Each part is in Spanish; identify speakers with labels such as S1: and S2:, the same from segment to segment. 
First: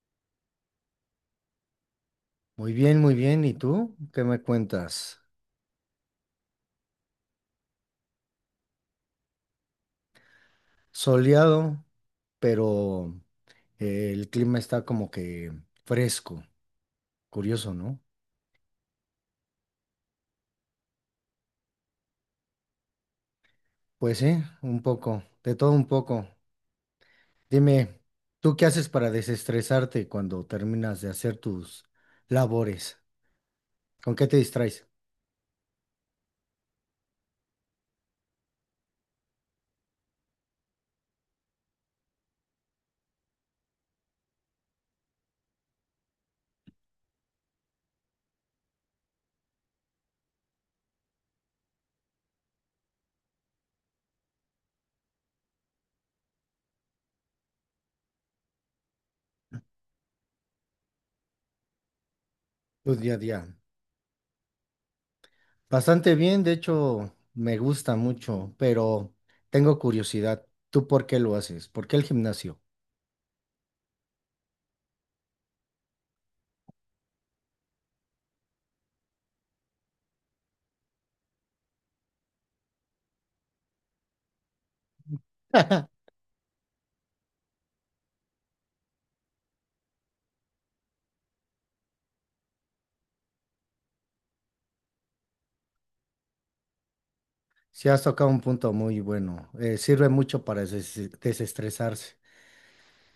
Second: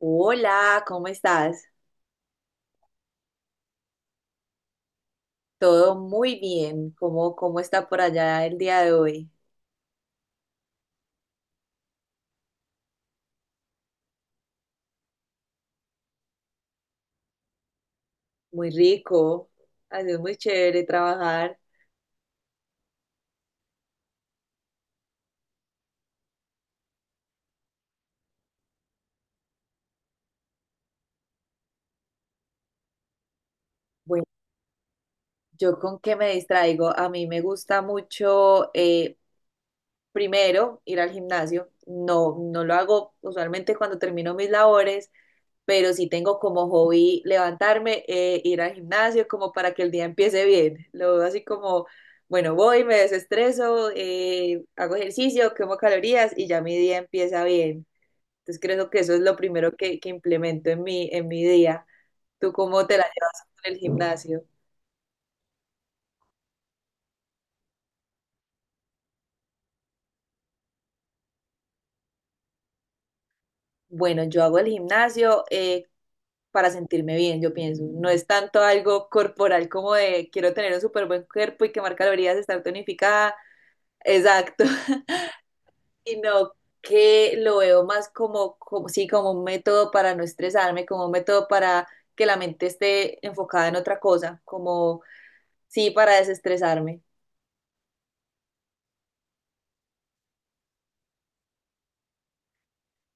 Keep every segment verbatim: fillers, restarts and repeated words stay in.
S1: Hola, ¿cómo estás?
S2: Muy bien, muy bien. ¿Y tú? ¿Qué me cuentas?
S1: Todo muy bien. ¿Cómo, cómo está por allá el día de hoy?
S2: Soleado, pero eh, el clima está como que fresco. Curioso, ¿no?
S1: Muy rico. Ha sido muy chévere trabajar.
S2: Pues sí, un poco, de todo un poco. Dime, ¿tú qué haces para desestresarte cuando terminas de hacer tus labores? ¿Con
S1: Bueno,
S2: qué te distraes
S1: ¿yo con qué me distraigo? A mí me gusta mucho eh, primero ir al gimnasio. No, no lo hago usualmente cuando termino mis labores, pero sí tengo como hobby levantarme, eh, ir al gimnasio como para que el día empiece bien. Lo veo así como, bueno, voy, me desestreso, eh, hago ejercicio, quemo calorías y ya mi día empieza bien. Entonces creo que eso es lo primero que, que implemento en mi, en mi día. ¿Tú cómo
S2: tu
S1: te la
S2: día a día?
S1: llevas con el gimnasio?
S2: Bastante bien, de hecho, me gusta mucho, pero tengo curiosidad. ¿Tú por qué lo haces? ¿Por qué el gimnasio?
S1: Bueno, yo hago el gimnasio eh, para sentirme bien, yo pienso. No es tanto algo corporal como de quiero tener un súper buen cuerpo y quemar calorías, estar tonificada, exacto, sino que lo veo más como, como, sí, como un método para no estresarme, como un método para que la mente esté enfocada en otra cosa, como, sí, para desestresarme.
S2: Sí, has tocado un punto muy bueno. Eh, sirve mucho para des- desestresarse.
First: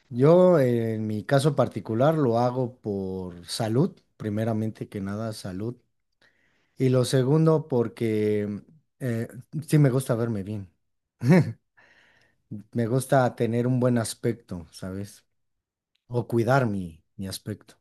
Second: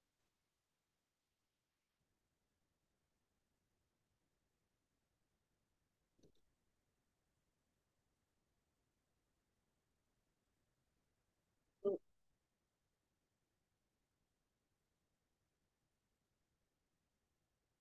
S2: Yo, eh, en mi caso particular, lo hago por salud, primeramente que nada, salud. Y lo segundo, porque eh, sí me gusta verme bien. Me gusta tener un buen aspecto, ¿sabes? O cuidar mi, mi aspecto.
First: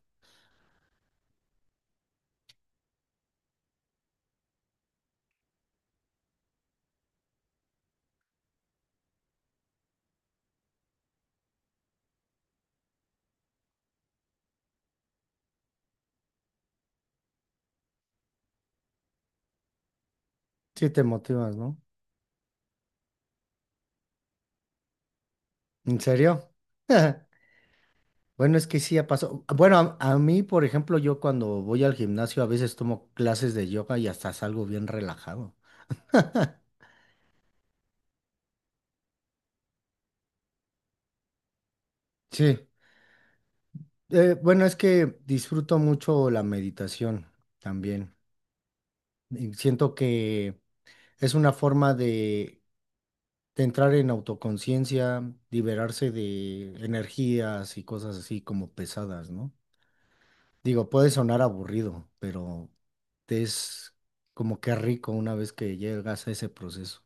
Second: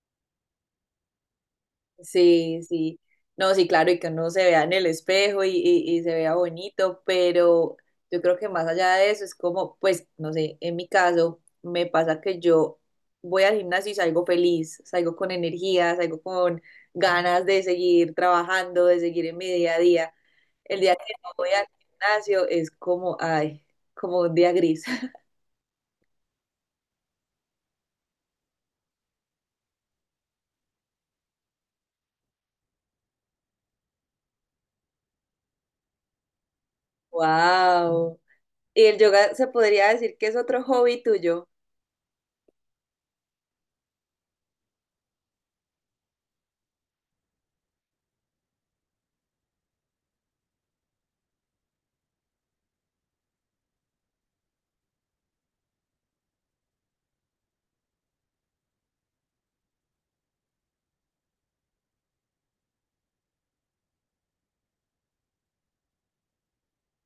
S1: Sí, sí. No, sí, claro, y que uno se vea en el espejo y, y- y se vea bonito, pero yo creo que más allá de eso es como, pues, no sé, en mi caso me pasa que yo voy al gimnasio y salgo feliz, salgo con energía, salgo con ganas de seguir trabajando, de seguir en mi día a día. El
S2: Sí,
S1: día
S2: te
S1: que no voy
S2: motivas,
S1: al
S2: ¿no?
S1: gimnasio es como, ay, como un día gris.
S2: ¿En serio? Bueno, es que sí ha pasado. Bueno, a, a mí, por ejemplo, yo cuando voy al gimnasio a veces tomo clases de yoga y hasta salgo bien relajado.
S1: Wow. ¿Y el yoga se podría decir que es otro hobby tuyo?
S2: Sí. Eh, bueno, es que disfruto mucho la meditación también. Y siento que es una forma de, de entrar en autoconciencia, liberarse de energías y cosas así como pesadas, ¿no? Digo, puede sonar aburrido, pero es como que rico una vez que llegas a ese proceso.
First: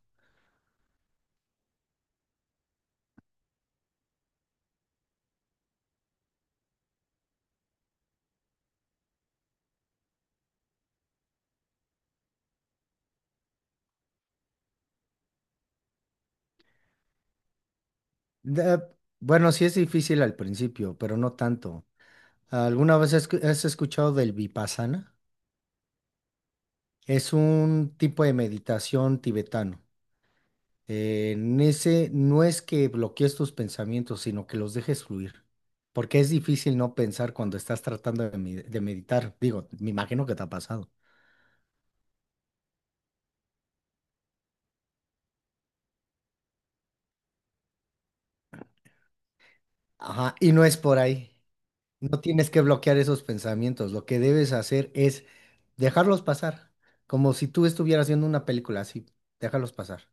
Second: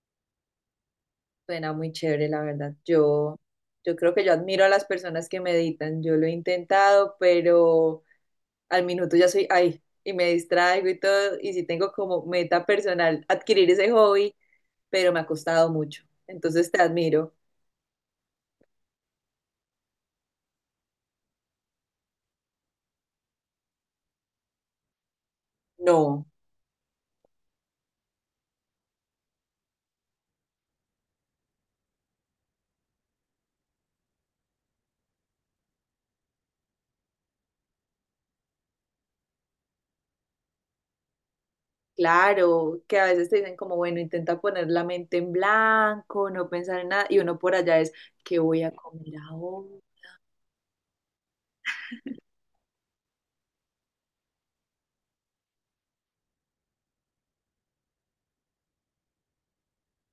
S1: Suena muy chévere, la verdad. Yo, yo creo que yo admiro a las personas que meditan. Yo lo he intentado, pero al minuto ya soy ahí y me distraigo y todo. Y sí tengo como meta personal adquirir ese hobby, pero me ha costado mucho. Entonces te admiro.
S2: Da- bueno, sí es difícil al principio, pero no tanto. ¿Alguna vez has escu- has escuchado del Vipassana?
S1: No,
S2: Es un tipo de meditación tibetano. Eh, en ese no es que bloquees tus pensamientos, sino que los dejes fluir. Porque es difícil no pensar cuando estás tratando de, med- de meditar. Digo, me imagino que te ha pasado.
S1: claro, que a veces te dicen como, bueno, intenta poner la mente en blanco, no pensar en nada. Y uno por allá es, ¿qué voy a comer ahora?
S2: Ajá, y no es por ahí. No tienes que bloquear esos pensamientos. Lo que debes hacer es dejarlos pasar. Como si tú estuvieras viendo una película así. Déjalos pasar,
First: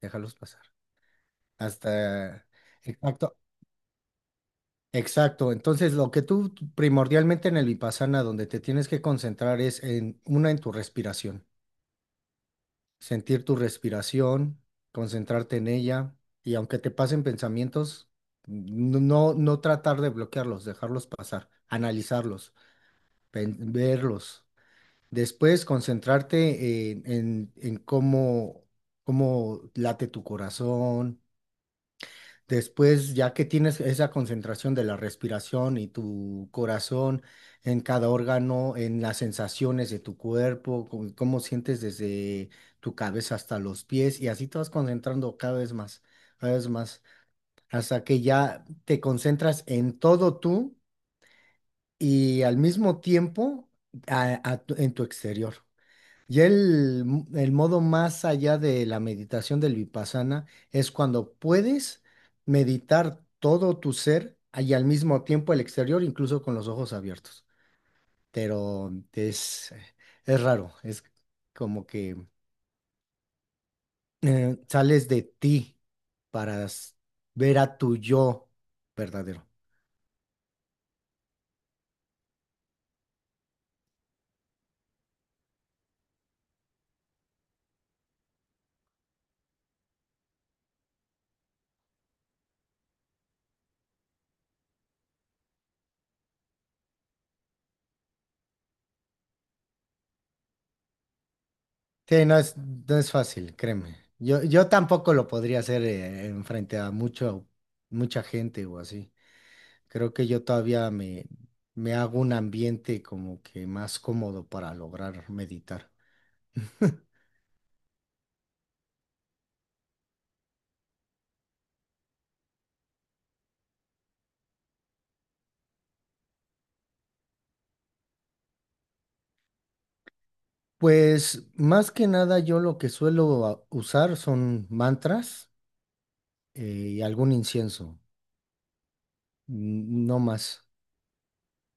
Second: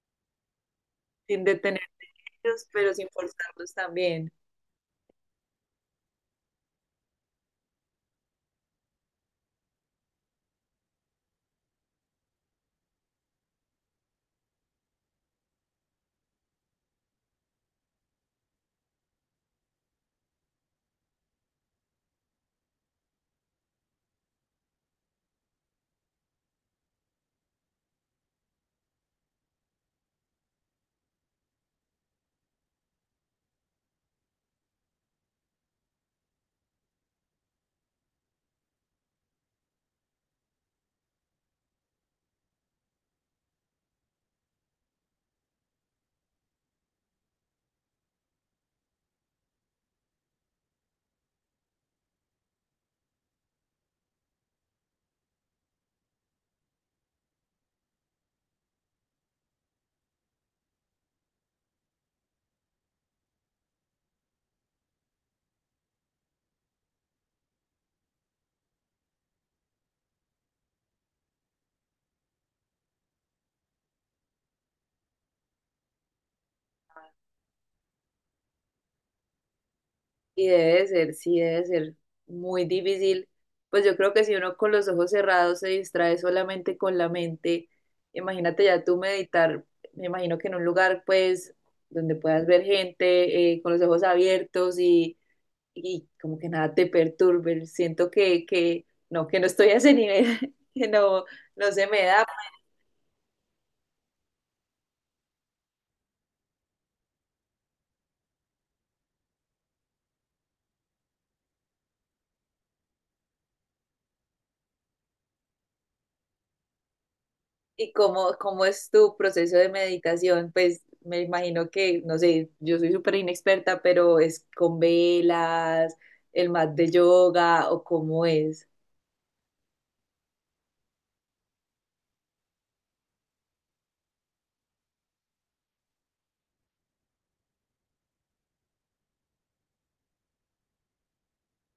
S2: déjalos pasar.
S1: Sin detenerte,
S2: Hasta,
S1: en ellos, pero sin
S2: exacto.
S1: forzarlos también.
S2: Exacto, entonces lo que tú primordialmente en el vipassana, donde te tienes que concentrar es en una en tu respiración, sentir tu respiración, concentrarte en ella y aunque te pasen pensamientos, no, no no tratar de bloquearlos, dejarlos pasar, analizarlos, pen- verlos. Después concentrarte en, en, en cómo, cómo late tu corazón. Después, ya que tienes esa concentración de la respiración y tu corazón en cada órgano, en las sensaciones de tu cuerpo, cómo, cómo sientes desde tu cabeza hasta los pies, y así te vas concentrando cada vez más, cada vez más, hasta que ya te concentras en todo tú y al mismo tiempo a- a tu- en tu exterior. Ya el, el modo más allá de la meditación del vipassana es cuando puedes meditar todo tu ser y al mismo tiempo el exterior, incluso con los ojos abiertos. Pero es, es raro, es como que eh, sales de ti para s- ver a tu yo verdadero.
S1: Y debe ser, sí, debe ser muy difícil. Pues yo creo que si uno con los ojos cerrados se distrae solamente con la mente, imagínate ya tú meditar, me imagino que en un lugar pues donde puedas ver gente eh, con los ojos abiertos y, y como que nada te perturbe. Siento que, que no, que no estoy a ese nivel, que no, no se me
S2: Sí,
S1: da.
S2: no es, no es fácil, créeme. Yo, yo tampoco lo podría hacer eh, en frente a mucho, mucha gente o así. Creo que yo todavía me, me hago un ambiente como que más cómodo para lograr meditar.
S1: ¿Y cómo, cómo es tu proceso de meditación? Pues me imagino que, no sé, yo soy súper inexperta, pero es con velas, el mat de yoga o cómo es.
S2: Pues más que nada yo lo que suelo a- usar son mantras eh, y algún incienso, n- no más.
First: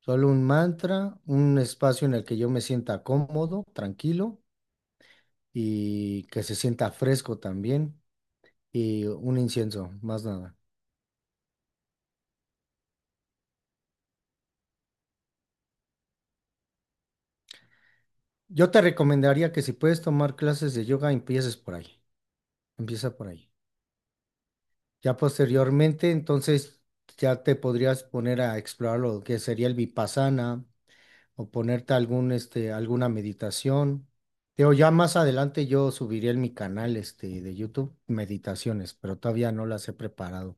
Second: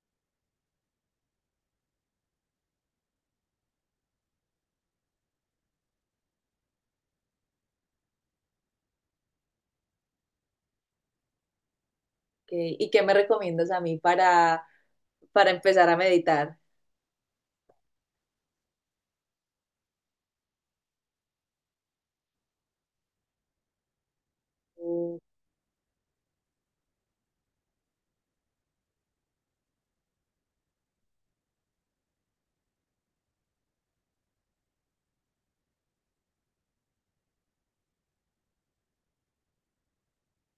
S2: Solo un mantra, un espacio en el que yo me sienta cómodo, tranquilo y que se sienta fresco también y un incienso, más nada.
S1: ¿Qué- ¿Y qué me recomiendas a mí para, para empezar a meditar?
S2: Yo te recomendaría que si puedes tomar clases de yoga, empieces por ahí. Empieza por ahí. Ya
S1: Mm.
S2: posteriormente, entonces ya te podrías poner a explorar lo que sería el vipassana o ponerte algún, este, alguna meditación. Digo, ya más adelante yo subiré en mi canal, este, de YouTube meditaciones, pero todavía no las he preparado.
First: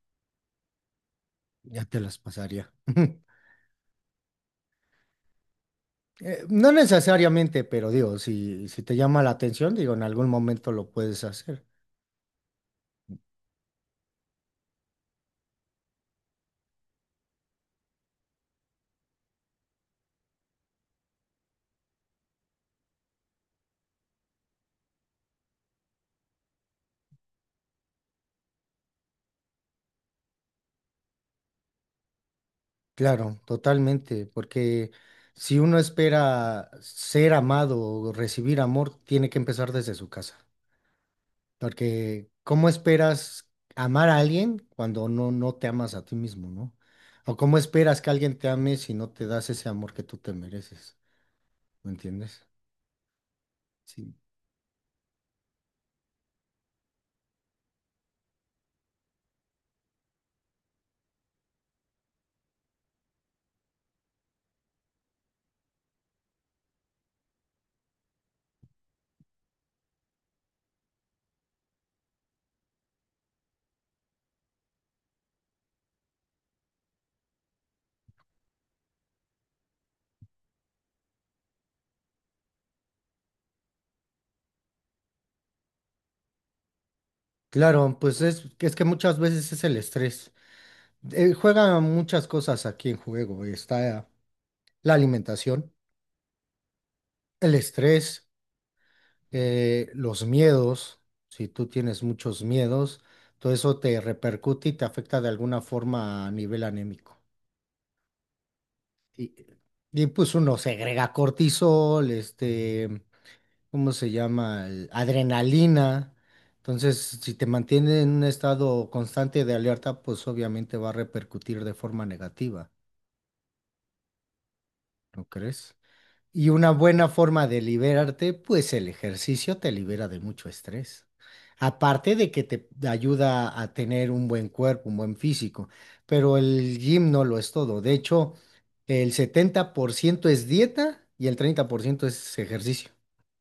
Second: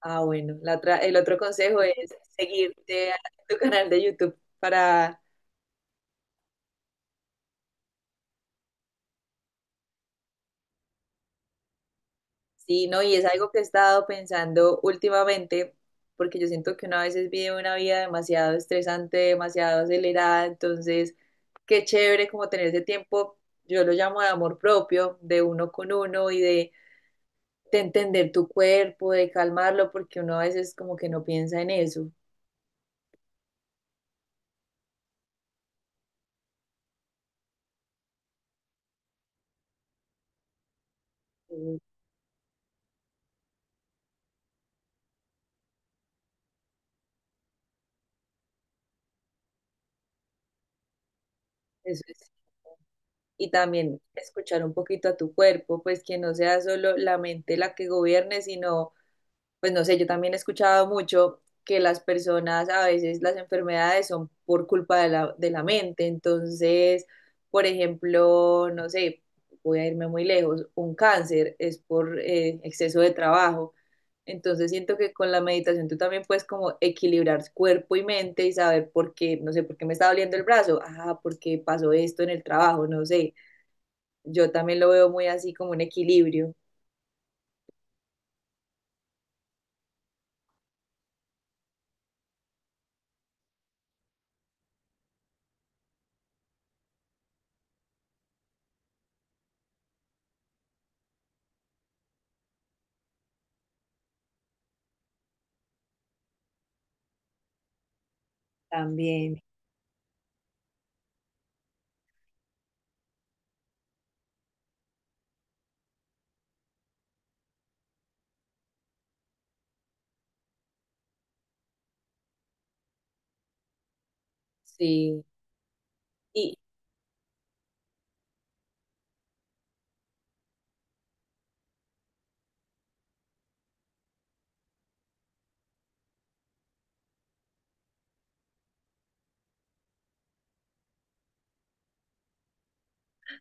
S1: Ah, bueno, la otra, el otro consejo
S2: Ya te
S1: es
S2: las pasaría.
S1: seguirte a tu canal de YouTube para...
S2: Eh, no necesariamente, pero digo, si, si te llama la atención, digo, en algún momento lo puedes hacer.
S1: Sí, no, y es algo que he estado pensando últimamente, porque yo siento que uno a veces vive una vida demasiado estresante, demasiado acelerada, entonces qué chévere como tener ese tiempo, yo lo llamo de amor propio, de uno con uno y de, de entender tu cuerpo, de calmarlo, porque uno a veces como que no piensa en eso.
S2: Claro, totalmente, porque si uno espera ser amado o recibir amor, tiene que empezar desde su casa.
S1: Mm.
S2: Porque ¿cómo esperas amar a alguien cuando no, no te amas a ti mismo, ¿no? O cómo esperas que alguien te ame si no te das ese amor que tú te mereces, ¿me
S1: Eso es.
S2: entiendes?
S1: Y también
S2: Sí.
S1: escuchar un poquito a tu cuerpo, pues que no sea solo la mente la que gobierne, sino pues no sé, yo también he escuchado mucho que las personas a veces las enfermedades son por culpa de la, de la mente. Entonces, por ejemplo, no sé, voy a irme muy lejos, un cáncer es por eh, exceso de trabajo. Entonces siento que con la meditación tú también puedes como equilibrar cuerpo y mente y saber por qué, no sé, por qué me está doliendo el brazo. Ah, porque pasó esto en el trabajo, no sé. Yo también lo veo muy así como un equilibrio.
S2: Claro, pues es, es que muchas veces es el estrés. Eh, juegan muchas cosas aquí en juego. Está la alimentación, el estrés. eh, los miedos, si tú tienes muchos miedos, todo eso te repercute y te afecta de alguna forma a nivel anémico. Y,
S1: También.
S2: y, pues uno segrega cortisol, este, ¿cómo se llama? El- Adrenalina. Entonces, si te mantiene en un estado constante de alerta, pues obviamente va a repercutir de forma negativa,
S1: Sí.
S2: ¿no crees? Y
S1: Y...
S2: una buena forma de liberarte, pues el ejercicio te libera de mucho estrés. Aparte de que te ayuda a tener un buen cuerpo, un buen físico, pero el gym no lo es todo. De hecho, el setenta por ciento es dieta y el treinta por ciento es ejercicio.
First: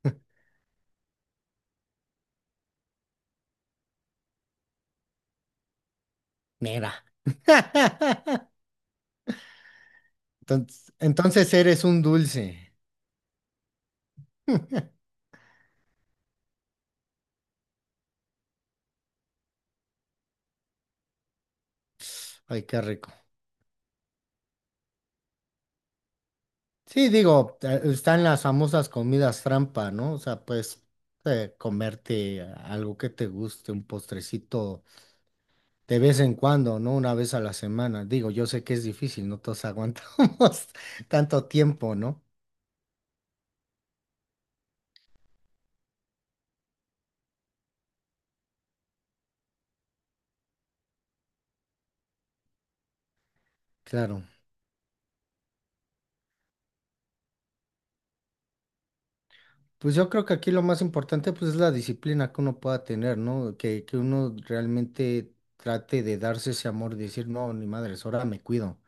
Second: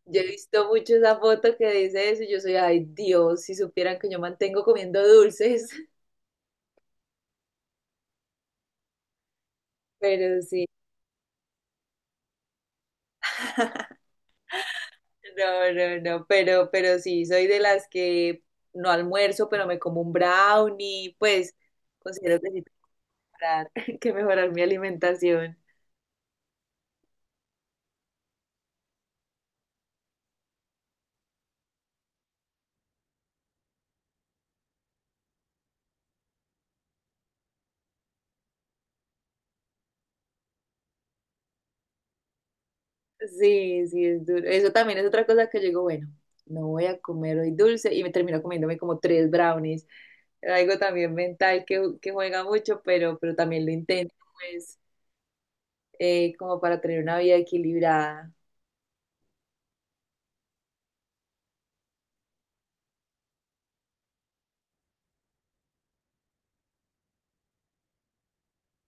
S1: Yo he visto mucho esa foto que dice eso y yo soy, ay Dios, si supieran que yo mantengo comiendo dulces.
S2: Mira.
S1: Pero sí,
S2: Entonces, entonces eres un dulce.
S1: no, no, no, pero, pero sí, soy de las que no almuerzo, pero me como un brownie, pues considero que sí
S2: Ay, qué rico.
S1: tengo que mejorar, que mejorar mi alimentación.
S2: Sí, digo, eh, están las famosas comidas trampa, ¿no? O sea, pues eh, comerte algo que te guste, un postrecito de vez en cuando, ¿no? Una vez a la semana. Digo, yo sé que es difícil, no todos aguantamos tanto tiempo, ¿no?
S1: Sí, sí, es duro. Eso también es otra cosa que yo digo, bueno, no voy a comer hoy dulce y me termino comiéndome como tres brownies. Algo también mental que, que juega mucho, pero, pero también lo intento,
S2: Claro.
S1: pues. eh, como para tener una vida equilibrada.
S2: Pues yo creo que aquí lo más importante pues es la disciplina que uno pueda tener, ¿no? Que, que uno realmente trate de darse ese amor, decir, no, ni madres, ahora me cuido.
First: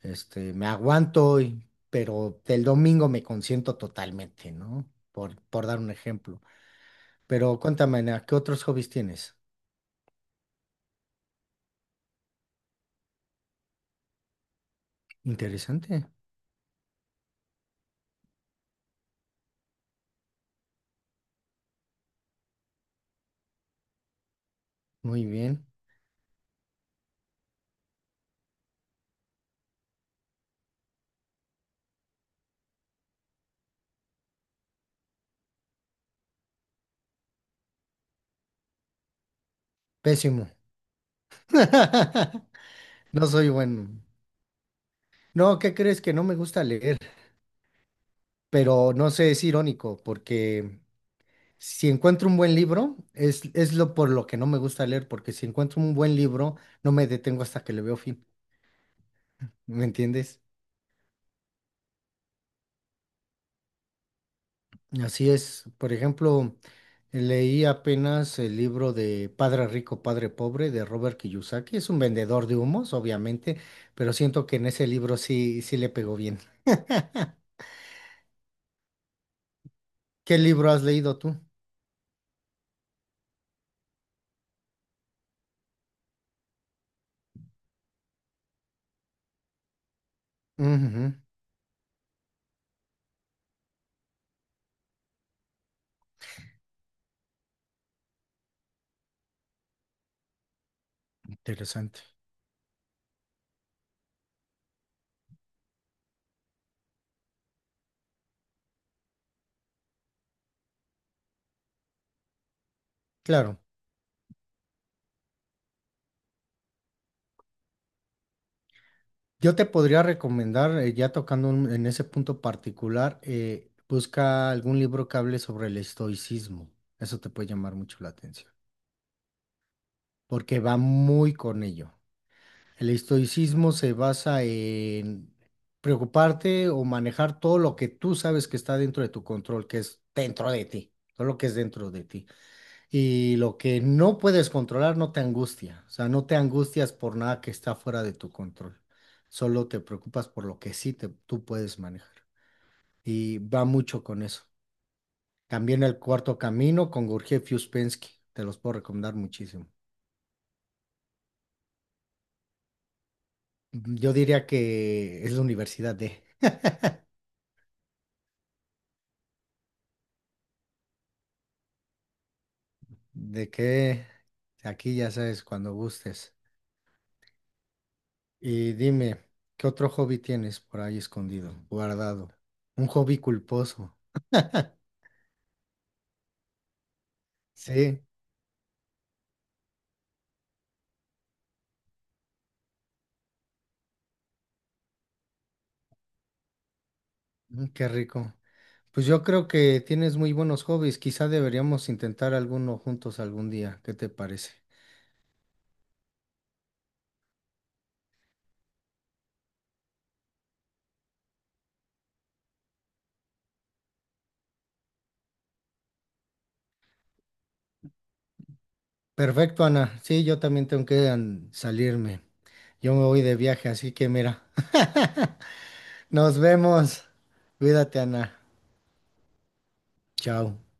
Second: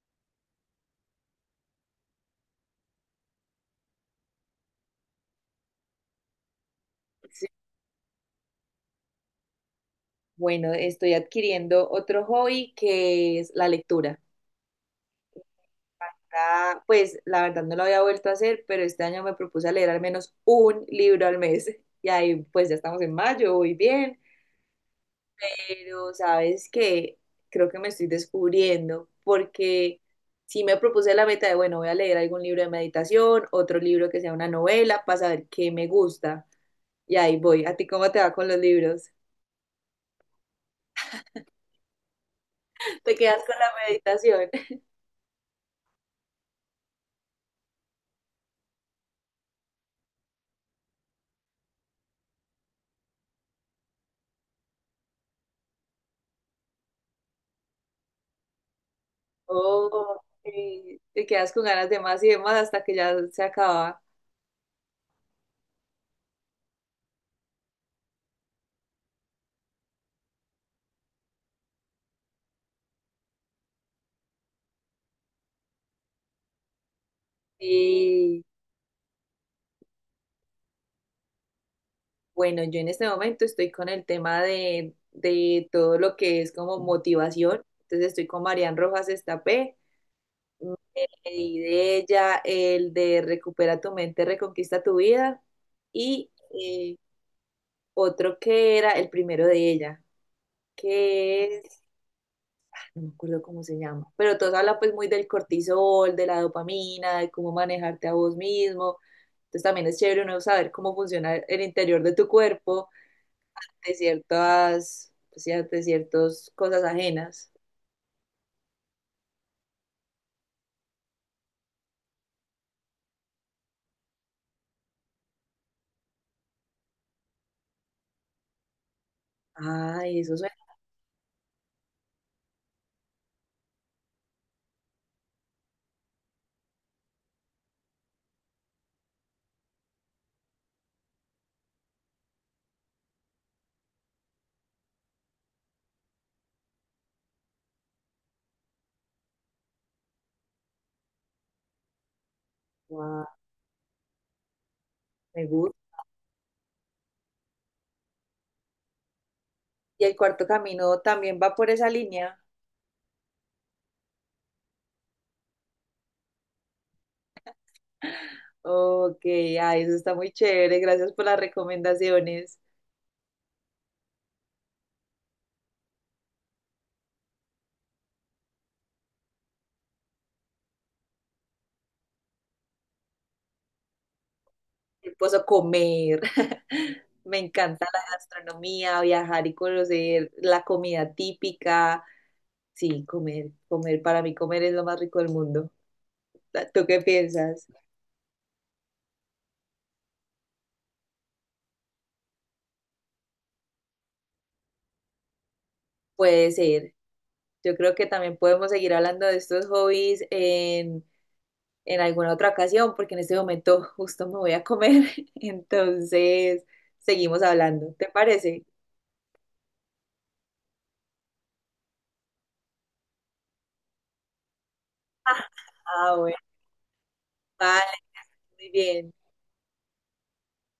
S2: Este, me aguanto, y- pero el domingo me consiento totalmente, ¿no? Por, por dar un ejemplo.
S1: Sí.
S2: Pero cuéntame, Ana, ¿qué otros hobbies tienes?
S1: Bueno, estoy adquiriendo otro hobby que es la lectura.
S2: Interesante.
S1: Ah, pues la verdad no lo había vuelto a hacer, pero este año me propuse a leer al menos un libro al mes. Y ahí pues ya estamos en mayo, voy bien.
S2: Muy bien.
S1: Pero sabes que creo que me estoy descubriendo porque sí me propuse la meta de, bueno, voy a leer algún libro de meditación, otro libro que sea una novela para saber qué me gusta. Y ahí voy. ¿A ti cómo te va con los libros?
S2: Pésimo.
S1: Te
S2: No
S1: quedas
S2: soy
S1: con la
S2: bueno.
S1: meditación.
S2: No, ¿qué crees que no me gusta leer? Pero no sé, es irónico, porque si encuentro un buen libro, es, es lo por lo que no me gusta leer, porque si encuentro un buen libro, no me detengo hasta que le veo fin. ¿Me
S1: Oh,
S2: entiendes?
S1: sí, te quedas con ganas de más y de más hasta que ya se acaba.
S2: Así es. Por ejemplo, leí apenas el libro de Padre Rico, Padre Pobre de Robert Kiyosaki. Es un vendedor de humos, obviamente, pero siento que en ese libro sí, sí le pegó bien.
S1: Y
S2: ¿Qué libro has leído tú?
S1: bueno, yo en este momento estoy con el tema de, de todo lo que es como motivación. Entonces estoy con Marian Rojas Estapé. Me
S2: Ujú,
S1: leí de ella el de Recupera tu mente, reconquista tu vida. Y eh, otro que era el primero de ella, que es...
S2: interesante.
S1: no me acuerdo cómo se llama, pero todos hablan pues muy del cortisol, de la dopamina, de cómo manejarte a vos mismo. Entonces también es chévere uno saber cómo funciona el interior de tu cuerpo,
S2: Claro.
S1: de ciertas, pues, ya, de ciertas cosas ajenas.
S2: Yo te podría recomendar, eh, ya tocando un- en ese punto particular, eh, busca algún libro que hable sobre el estoicismo. Eso te puede llamar mucho la atención,
S1: Ay, eso suena,
S2: porque va muy con ello. El estoicismo se basa en preocuparte o manejar todo lo que tú sabes que está dentro de tu control, que es dentro de ti, todo lo que es dentro de ti. Y lo que no puedes controlar no te angustia, o sea, no te angustias por nada que está fuera de tu control, solo te preocupas por lo que sí te- tú puedes manejar.
S1: guau,
S2: Y va mucho con eso.
S1: me gusta.
S2: También el cuarto camino con Gurdjieff y Uspensky, te los puedo recomendar muchísimo.
S1: Y el cuarto camino también va por esa línea.
S2: Yo diría que es la universidad de...
S1: Ok, ay, eso está muy chévere. Gracias por las recomendaciones.
S2: ¿De qué? Aquí ya sabes, cuando gustes. Y dime, ¿qué otro hobby tienes por ahí escondido, guardado? Un hobby culposo.
S1: Esposo comer. Me encanta la
S2: Sí,
S1: gastronomía, viajar y conocer la comida típica. Sí, comer, comer, para mí comer es lo más rico del mundo. ¿Tú qué
S2: mm,
S1: piensas?
S2: qué rico. Pues yo creo que tienes muy buenos hobbies. Quizá deberíamos intentar alguno juntos algún día. ¿Qué te parece?
S1: Puede ser. Yo creo que también podemos seguir hablando de estos hobbies en, en alguna otra ocasión, porque en este momento justo me voy a comer. Entonces, seguimos hablando. ¿Te parece?
S2: Perfecto, Ana. Sí, yo también tengo que an- salirme. Yo me voy de viaje, así que mira.
S1: Ah, bueno,
S2: Nos vemos.
S1: vale,
S2: Cuídate, Ana.
S1: muy bien.
S2: Chao.